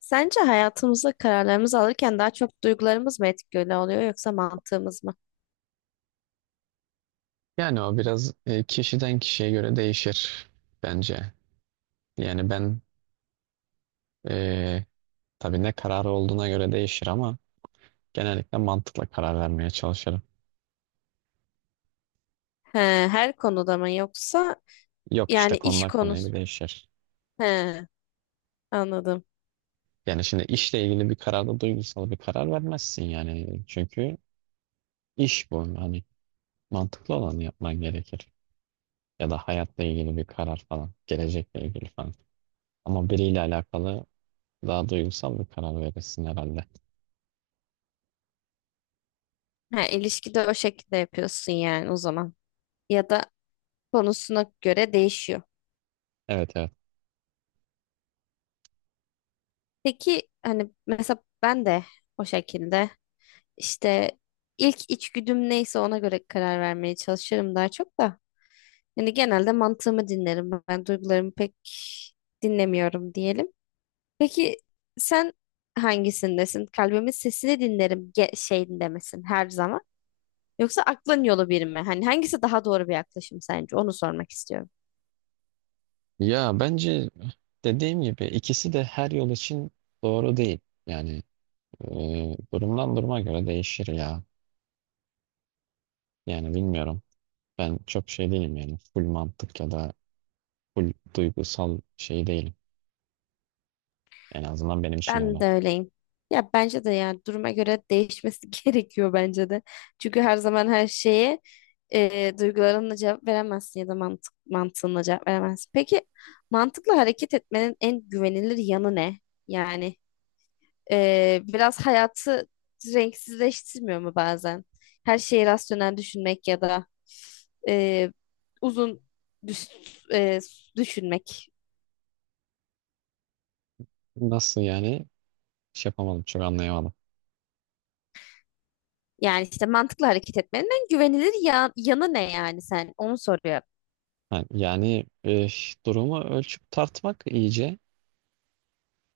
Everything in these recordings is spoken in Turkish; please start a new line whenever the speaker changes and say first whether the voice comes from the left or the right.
left: Sence hayatımızda kararlarımızı alırken daha çok duygularımız mı etkili oluyor yoksa mantığımız mı?
right: Yani o biraz kişiden kişiye göre değişir bence. Yani ben e, tabii ne kararı olduğuna göre değişir ama genellikle mantıkla karar vermeye çalışırım.
left: He, her konuda mı yoksa
right: Yok işte
left: yani iş
right: konudan konuya göre
left: konusu?
right: değişir.
left: He, anladım.
right: Yani şimdi işle ilgili bir kararda duygusal bir karar vermezsin yani. Çünkü iş bu. Hani mantıklı olanı yapman gerekir. Ya da hayatla ilgili bir karar falan. Gelecekle ilgili falan. Ama biriyle alakalı daha duygusal bir karar verirsin herhalde.
left: He, ilişkide o şekilde yapıyorsun yani o zaman. Ya da konusuna göre değişiyor.
right: Evet, evet.
left: Peki hani mesela ben de o şekilde işte ilk içgüdüm neyse ona göre karar vermeye çalışırım daha çok da. Yani genelde mantığımı dinlerim. Ben duygularımı pek dinlemiyorum diyelim. Peki sen hangisindesin? Kalbimin sesini dinlerim ge şeyinde misin her zaman? Yoksa aklın yolu bir mi? Hani hangisi daha doğru bir yaklaşım sence? Onu sormak istiyorum.
right: Ya bence dediğim gibi ikisi de her yol için doğru değil. Yani e, Durumdan duruma göre değişir ya. Yani bilmiyorum. Ben çok şey değilim yani. Full mantık ya da full duygusal şey değilim. En azından benim için
left: Ben
right: öyle.
left: de öyleyim. Ya bence de yani duruma göre değişmesi gerekiyor bence de. Çünkü her zaman her şeye duygularınla cevap veremezsin ya da mantık, mantığınla cevap veremezsin. Peki mantıkla hareket etmenin en güvenilir yanı ne? Yani biraz hayatı renksizleştirmiyor mu bazen? Her şeyi rasyonel düşünmek ya da e, uzun düş- e, düşünmek.
right: Nasıl yani? Şey yapamadım. Çok anlayamadım.
left: Yani işte mantıklı hareket etmenin güvenilir yanı ne yani sen? Onu soruyor.
right: Ha, durumu ölçüp tartmak iyice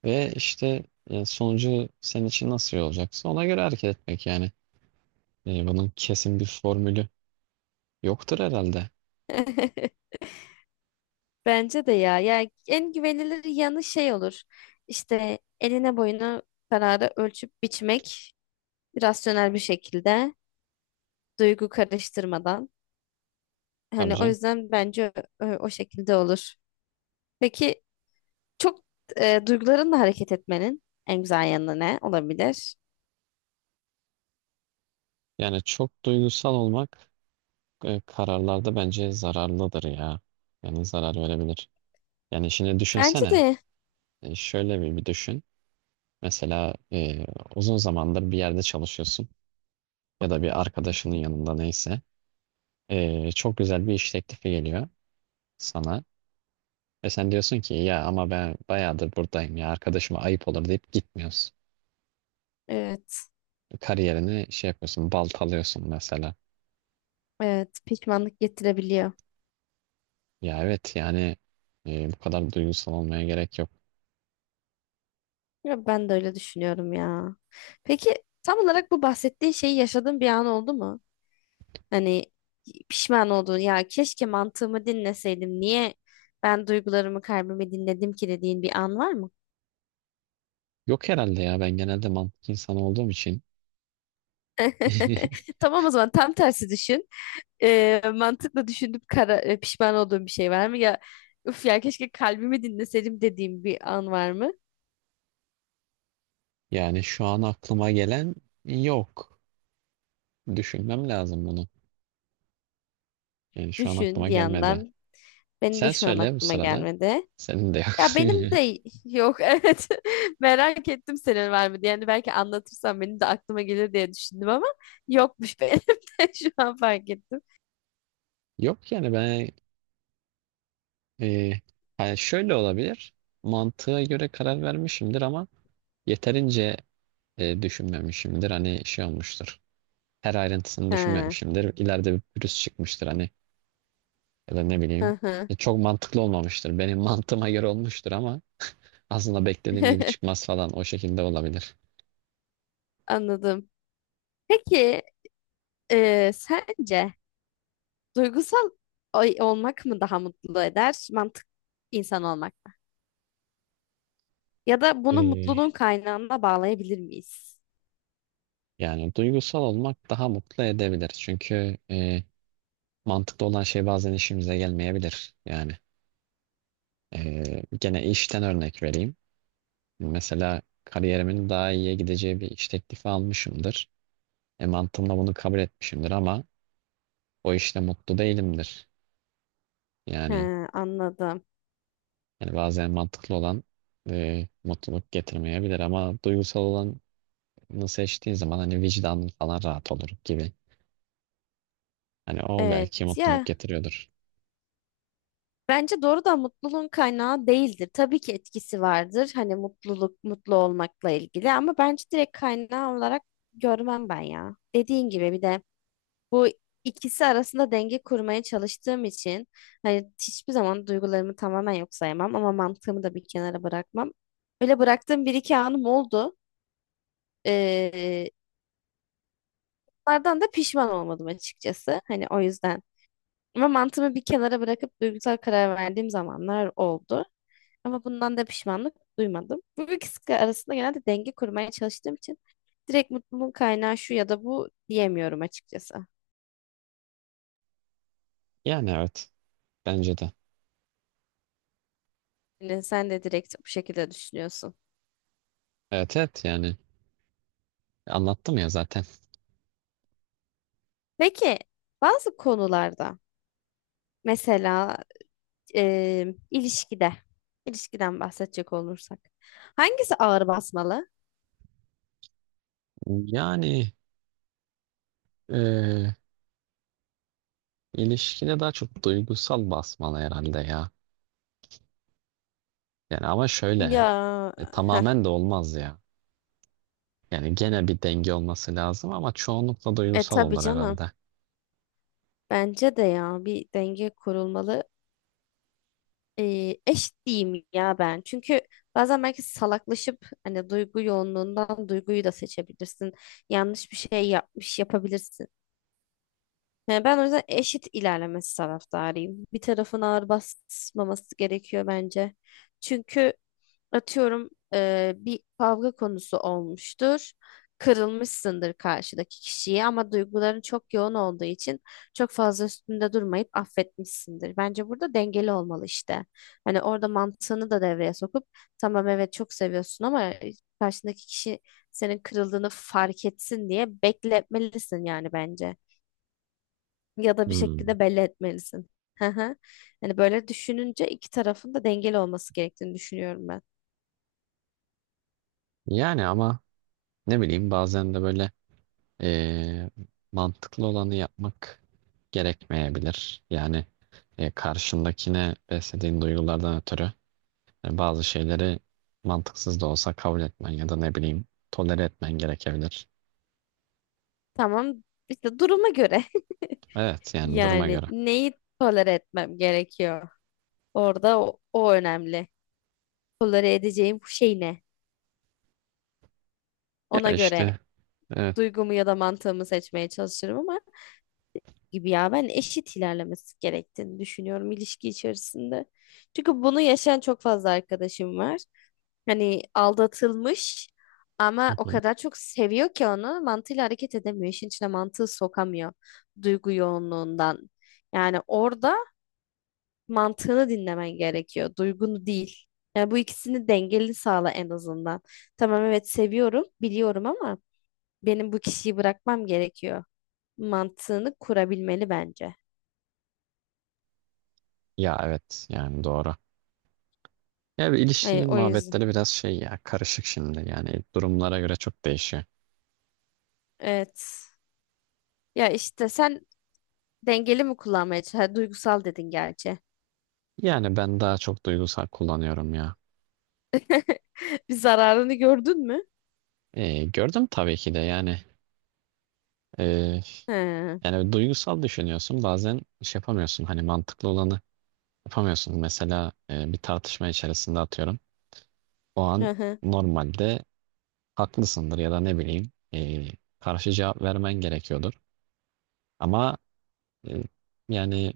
right: ve işte sonucu senin için nasıl olacaksa ona göre hareket etmek yani. Bunun kesin bir formülü yoktur herhalde.
left: Bence de ya. Yani en güvenilir yanı şey olur. İşte eline boyuna kararı ölçüp biçmek rasyonel bir şekilde duygu karıştırmadan.
right: Tabii
left: Hani o
right: canım.
left: yüzden bence o şekilde olur. Peki çok duygularınla hareket etmenin en güzel yanı ne olabilir?
right: Yani çok duygusal olmak kararlarda bence zararlıdır ya. Yani zarar verebilir. Yani şimdi
left: Bence
right: düşünsene.
left: de
right: Şöyle bir düşün. Mesela uzun zamandır bir yerde çalışıyorsun ya da bir arkadaşının yanında neyse. Çok güzel bir iş teklifi geliyor sana. Ve sen diyorsun ki ya ama ben bayağıdır buradayım ya arkadaşıma ayıp olur deyip gitmiyorsun.
left: evet.
right: Kariyerini şey yapıyorsun, baltalıyorsun mesela.
left: Evet, pişmanlık getirebiliyor.
right: Ya evet yani, bu kadar duygusal olmaya gerek yok.
left: Ya ben de öyle düşünüyorum ya. Peki tam olarak bu bahsettiğin şeyi yaşadığın bir an oldu mu? Hani pişman olduğun ya keşke mantığımı dinleseydim. Niye ben duygularımı kalbimi dinledim ki dediğin bir an var mı?
right: Yok herhalde ya, ben genelde mantık insanı olduğum için.
left: Tamam o zaman tam tersi düşün. Mantıkla düşünüp kara, pişman olduğun bir şey var mı? Ya üf ya keşke kalbimi dinleseydim dediğim bir an var mı?
right: Yani şu an aklıma gelen yok. Düşünmem lazım bunu. Yani şu an
left: Düşün
right: aklıma
left: bir
right: gelmedi.
left: yandan. Benim de
right: Sen
left: şu an
right: söyle bu
left: aklıma
right: sırada.
left: gelmedi.
right: Senin de yok.
left: Ya benim de yok evet. Merak ettim senin var mı diye. Yani belki anlatırsan benim de aklıma gelir diye düşündüm ama yokmuş benim de şu an fark ettim.
right: Yok yani ben e, hani şöyle olabilir. Mantığa göre karar vermişimdir ama yeterince düşünmemişimdir. Hani şey olmuştur. Her ayrıntısını
left: Ha,
right: düşünmemişimdir. İleride bir pürüz çıkmıştır hani, ya da ne
left: hı
right: bileyim.
left: hı.
right: Çok mantıklı olmamıştır. Benim mantığıma göre olmuştur ama aslında beklediğim gibi çıkmaz falan, o şekilde olabilir.
left: Anladım. Peki sence duygusal olmak mı daha mutlu eder, mantık insan olmak mı? Ya da bunu
right: Ee,
left: mutluluğun kaynağına bağlayabilir miyiz?
right: Yani duygusal olmak daha mutlu edebilir. Çünkü mantıklı olan şey bazen işimize gelmeyebilir. Yani gene işten örnek vereyim. Mesela kariyerimin daha iyiye gideceği bir iş teklifi almışımdır. Mantığımla bunu kabul etmişimdir ama o işte mutlu değilimdir. Yani,
left: Ha, anladım.
right: yani bazen mantıklı olan mutluluk getirmeyebilir ama duygusal olanı seçtiğin zaman hani vicdanın falan rahat olur gibi. Hani o belki
left: Evet
right: mutluluk
left: ya,
right: getiriyordur.
left: bence doğrudan mutluluğun kaynağı değildir. Tabii ki etkisi vardır. Hani mutluluk, mutlu olmakla ilgili ama bence direkt kaynağı olarak görmem ben ya. Dediğin gibi bir de bu ikisi arasında denge kurmaya çalıştığım için hani hiçbir zaman duygularımı tamamen yok sayamam ama mantığımı da bir kenara bırakmam. Öyle bıraktığım bir iki anım oldu. Ee, bunlardan da pişman olmadım açıkçası. Hani o yüzden. Ama mantığımı bir kenara bırakıp duygusal karar verdiğim zamanlar oldu. Ama bundan da pişmanlık duymadım. Bu ikisi arasında genelde denge kurmaya çalıştığım için direkt mutluluğun kaynağı şu ya da bu diyemiyorum açıkçası.
right: Yani evet. Bence de.
left: Yani sen de direkt bu şekilde düşünüyorsun.
right: Evet, evet yani. Anlattım ya zaten.
left: Peki bazı konularda mesela ilişkide, ilişkiden bahsedecek olursak hangisi ağır basmalı?
right: Yani e, ilişkide daha çok duygusal basmalı herhalde ya. Yani ama şöyle,
left: Ya heh,
right: tamamen de olmaz ya. Yani gene bir denge olması lazım ama çoğunlukla
left: e
right: duygusal
left: tabii
right: olur
left: canım.
right: herhalde.
left: Bence de ya bir denge kurulmalı, eş diyeyim ya ben. Çünkü bazen belki salaklaşıp hani duygu yoğunluğundan duyguyu da seçebilirsin. Yanlış bir şey yapmış yapabilirsin. Yani ben o yüzden eşit ilerlemesi taraftarıyım. Bir tarafın ağır basmaması gerekiyor bence. Çünkü atıyorum bir kavga konusu olmuştur. Kırılmışsındır karşıdaki kişiyi ama duyguların çok yoğun olduğu için çok fazla üstünde durmayıp affetmişsindir. Bence burada dengeli olmalı işte. Hani orada mantığını da devreye sokup tamam evet çok seviyorsun ama karşındaki kişi senin kırıldığını fark etsin diye bekletmelisin yani bence. Ya da bir
right: Hmm.
left: şekilde belli etmelisin. Hı hı. Hani böyle düşününce iki tarafın da dengeli olması gerektiğini düşünüyorum ben.
right: Yani ama ne bileyim, bazen de böyle e, mantıklı olanı yapmak gerekmeyebilir. Yani karşındakine beslediğin duygulardan ötürü bazı şeyleri mantıksız da olsa kabul etmen ya da ne bileyim, tolere etmen gerekebilir.
left: Tamam işte duruma göre
right: Evet yani, duruma
left: yani
right: göre.
left: neyi tolere etmem gerekiyor? Orada o önemli. Tolere edeceğim şey ne?
right: Ya
left: Ona göre
right: işte evet.
left: duygumu ya da mantığımı seçmeye çalışırım ama gibi ya ben eşit ilerlemesi gerektiğini düşünüyorum ilişki içerisinde. Çünkü bunu yaşayan çok fazla arkadaşım var. Hani aldatılmış
right: Hı
left: ama o
right: hı.
left: kadar çok seviyor ki onu mantığıyla hareket edemiyor. İşin içine mantığı sokamıyor duygu yoğunluğundan. Yani orada mantığını dinlemen gerekiyor, duygunu değil. Yani bu ikisini dengeli sağla en azından. Tamam evet seviyorum, biliyorum ama benim bu kişiyi bırakmam gerekiyor. Mantığını kurabilmeli bence.
right: Ya evet yani, doğru. Ya bir
left: Yani
right: ilişki
left: o yüzden.
right: muhabbetleri biraz şey ya, karışık şimdi yani, durumlara göre çok değişiyor.
left: Evet. Ya işte sen dengeli mi kullanmaya çalışıyorsun? Duygusal dedin gerçi.
right: Yani ben daha çok duygusal kullanıyorum ya.
left: Bir zararını gördün mü?
right: Gördüm tabii ki de yani. e,
left: He.
right: Yani evet, duygusal düşünüyorsun bazen, şey yapamıyorsun hani mantıklı olanı yapamıyorsun. Mesela bir tartışma içerisinde atıyorum. O
left: Hı
right: an
left: hı.
right: normalde haklısındır ya da ne bileyim, karşı cevap vermen gerekiyordur. Ama e, yani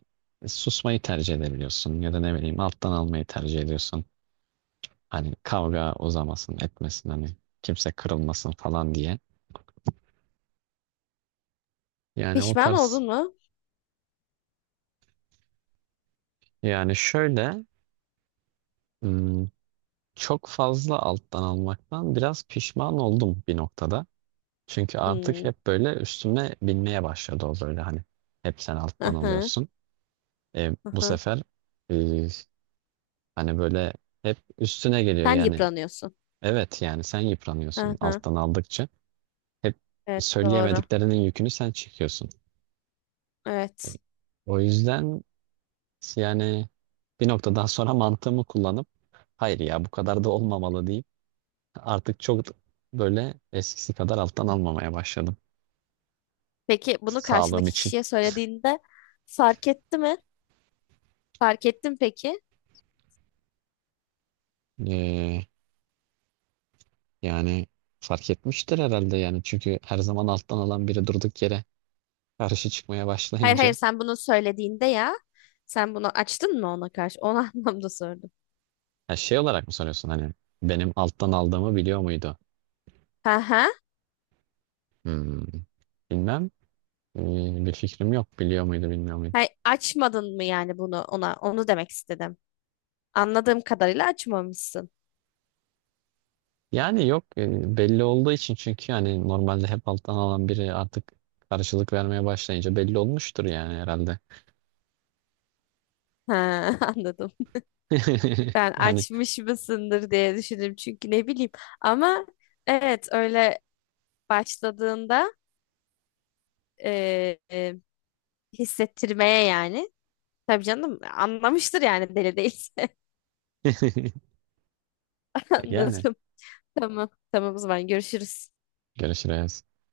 right: susmayı tercih edebiliyorsun ya da ne bileyim, alttan almayı tercih ediyorsun. Hani kavga uzamasın, etmesin, hani kimse kırılmasın falan diye. Yani o
left: Pişman
right: tarz,
left: oldun mu?
right: yani şöyle hmm, çok fazla alttan almaktan biraz pişman oldum bir noktada. Çünkü artık
left: Hmm.
right: hep böyle üstüme binmeye başladı o, böyle hani hep sen alttan
left: Aha.
right: alıyorsun. Bu
left: Aha.
right: sefer e, hani böyle hep üstüne geliyor
left: Sen
right: yani.
left: yıpranıyorsun.
right: Evet yani, sen yıpranıyorsun
left: Aha.
right: alttan aldıkça. Hep
left: Evet doğru.
right: söyleyemediklerinin yükünü sen çekiyorsun. E,
left: Evet.
right: O yüzden yani bir noktadan sonra mantığımı kullanıp hayır ya bu kadar da olmamalı deyip artık çok böyle eskisi kadar alttan almamaya başladım.
left: Peki bunu
right: Sağlığım
left: karşındaki
right: için.
left: kişiye söylediğinde fark etti mi? Fark ettin peki?
right: Ee, Yani fark etmiştir herhalde yani. Çünkü her zaman alttan alan biri durduk yere karşı çıkmaya
left: Hayır hayır,
right: başlayınca.
left: sen bunu söylediğinde ya sen bunu açtın mı ona karşı? O anlamda sordum.
right: Ha, şey olarak mı soruyorsun, hani benim alttan aldığımı biliyor muydu?
left: Ha ha.
right: Hmm, bilmem. Bir fikrim yok. Biliyor muydu, bilmiyor muydu?
left: Hayır, açmadın mı yani bunu ona? Onu demek istedim. Anladığım kadarıyla açmamışsın.
right: Yani yok, belli olduğu için, çünkü hani normalde hep alttan alan biri artık karşılık vermeye başlayınca belli olmuştur yani herhalde.
left: Ha anladım. Ben
right: Yani
left: açmış mısındır diye düşündüm çünkü ne bileyim. Ama evet öyle başladığında e, e, hissettirmeye yani. Tabii canım anlamıştır yani deli değil.
right: yani
left: Anladım. Tamam. Tamam o zaman görüşürüz.
right: görüşürüz.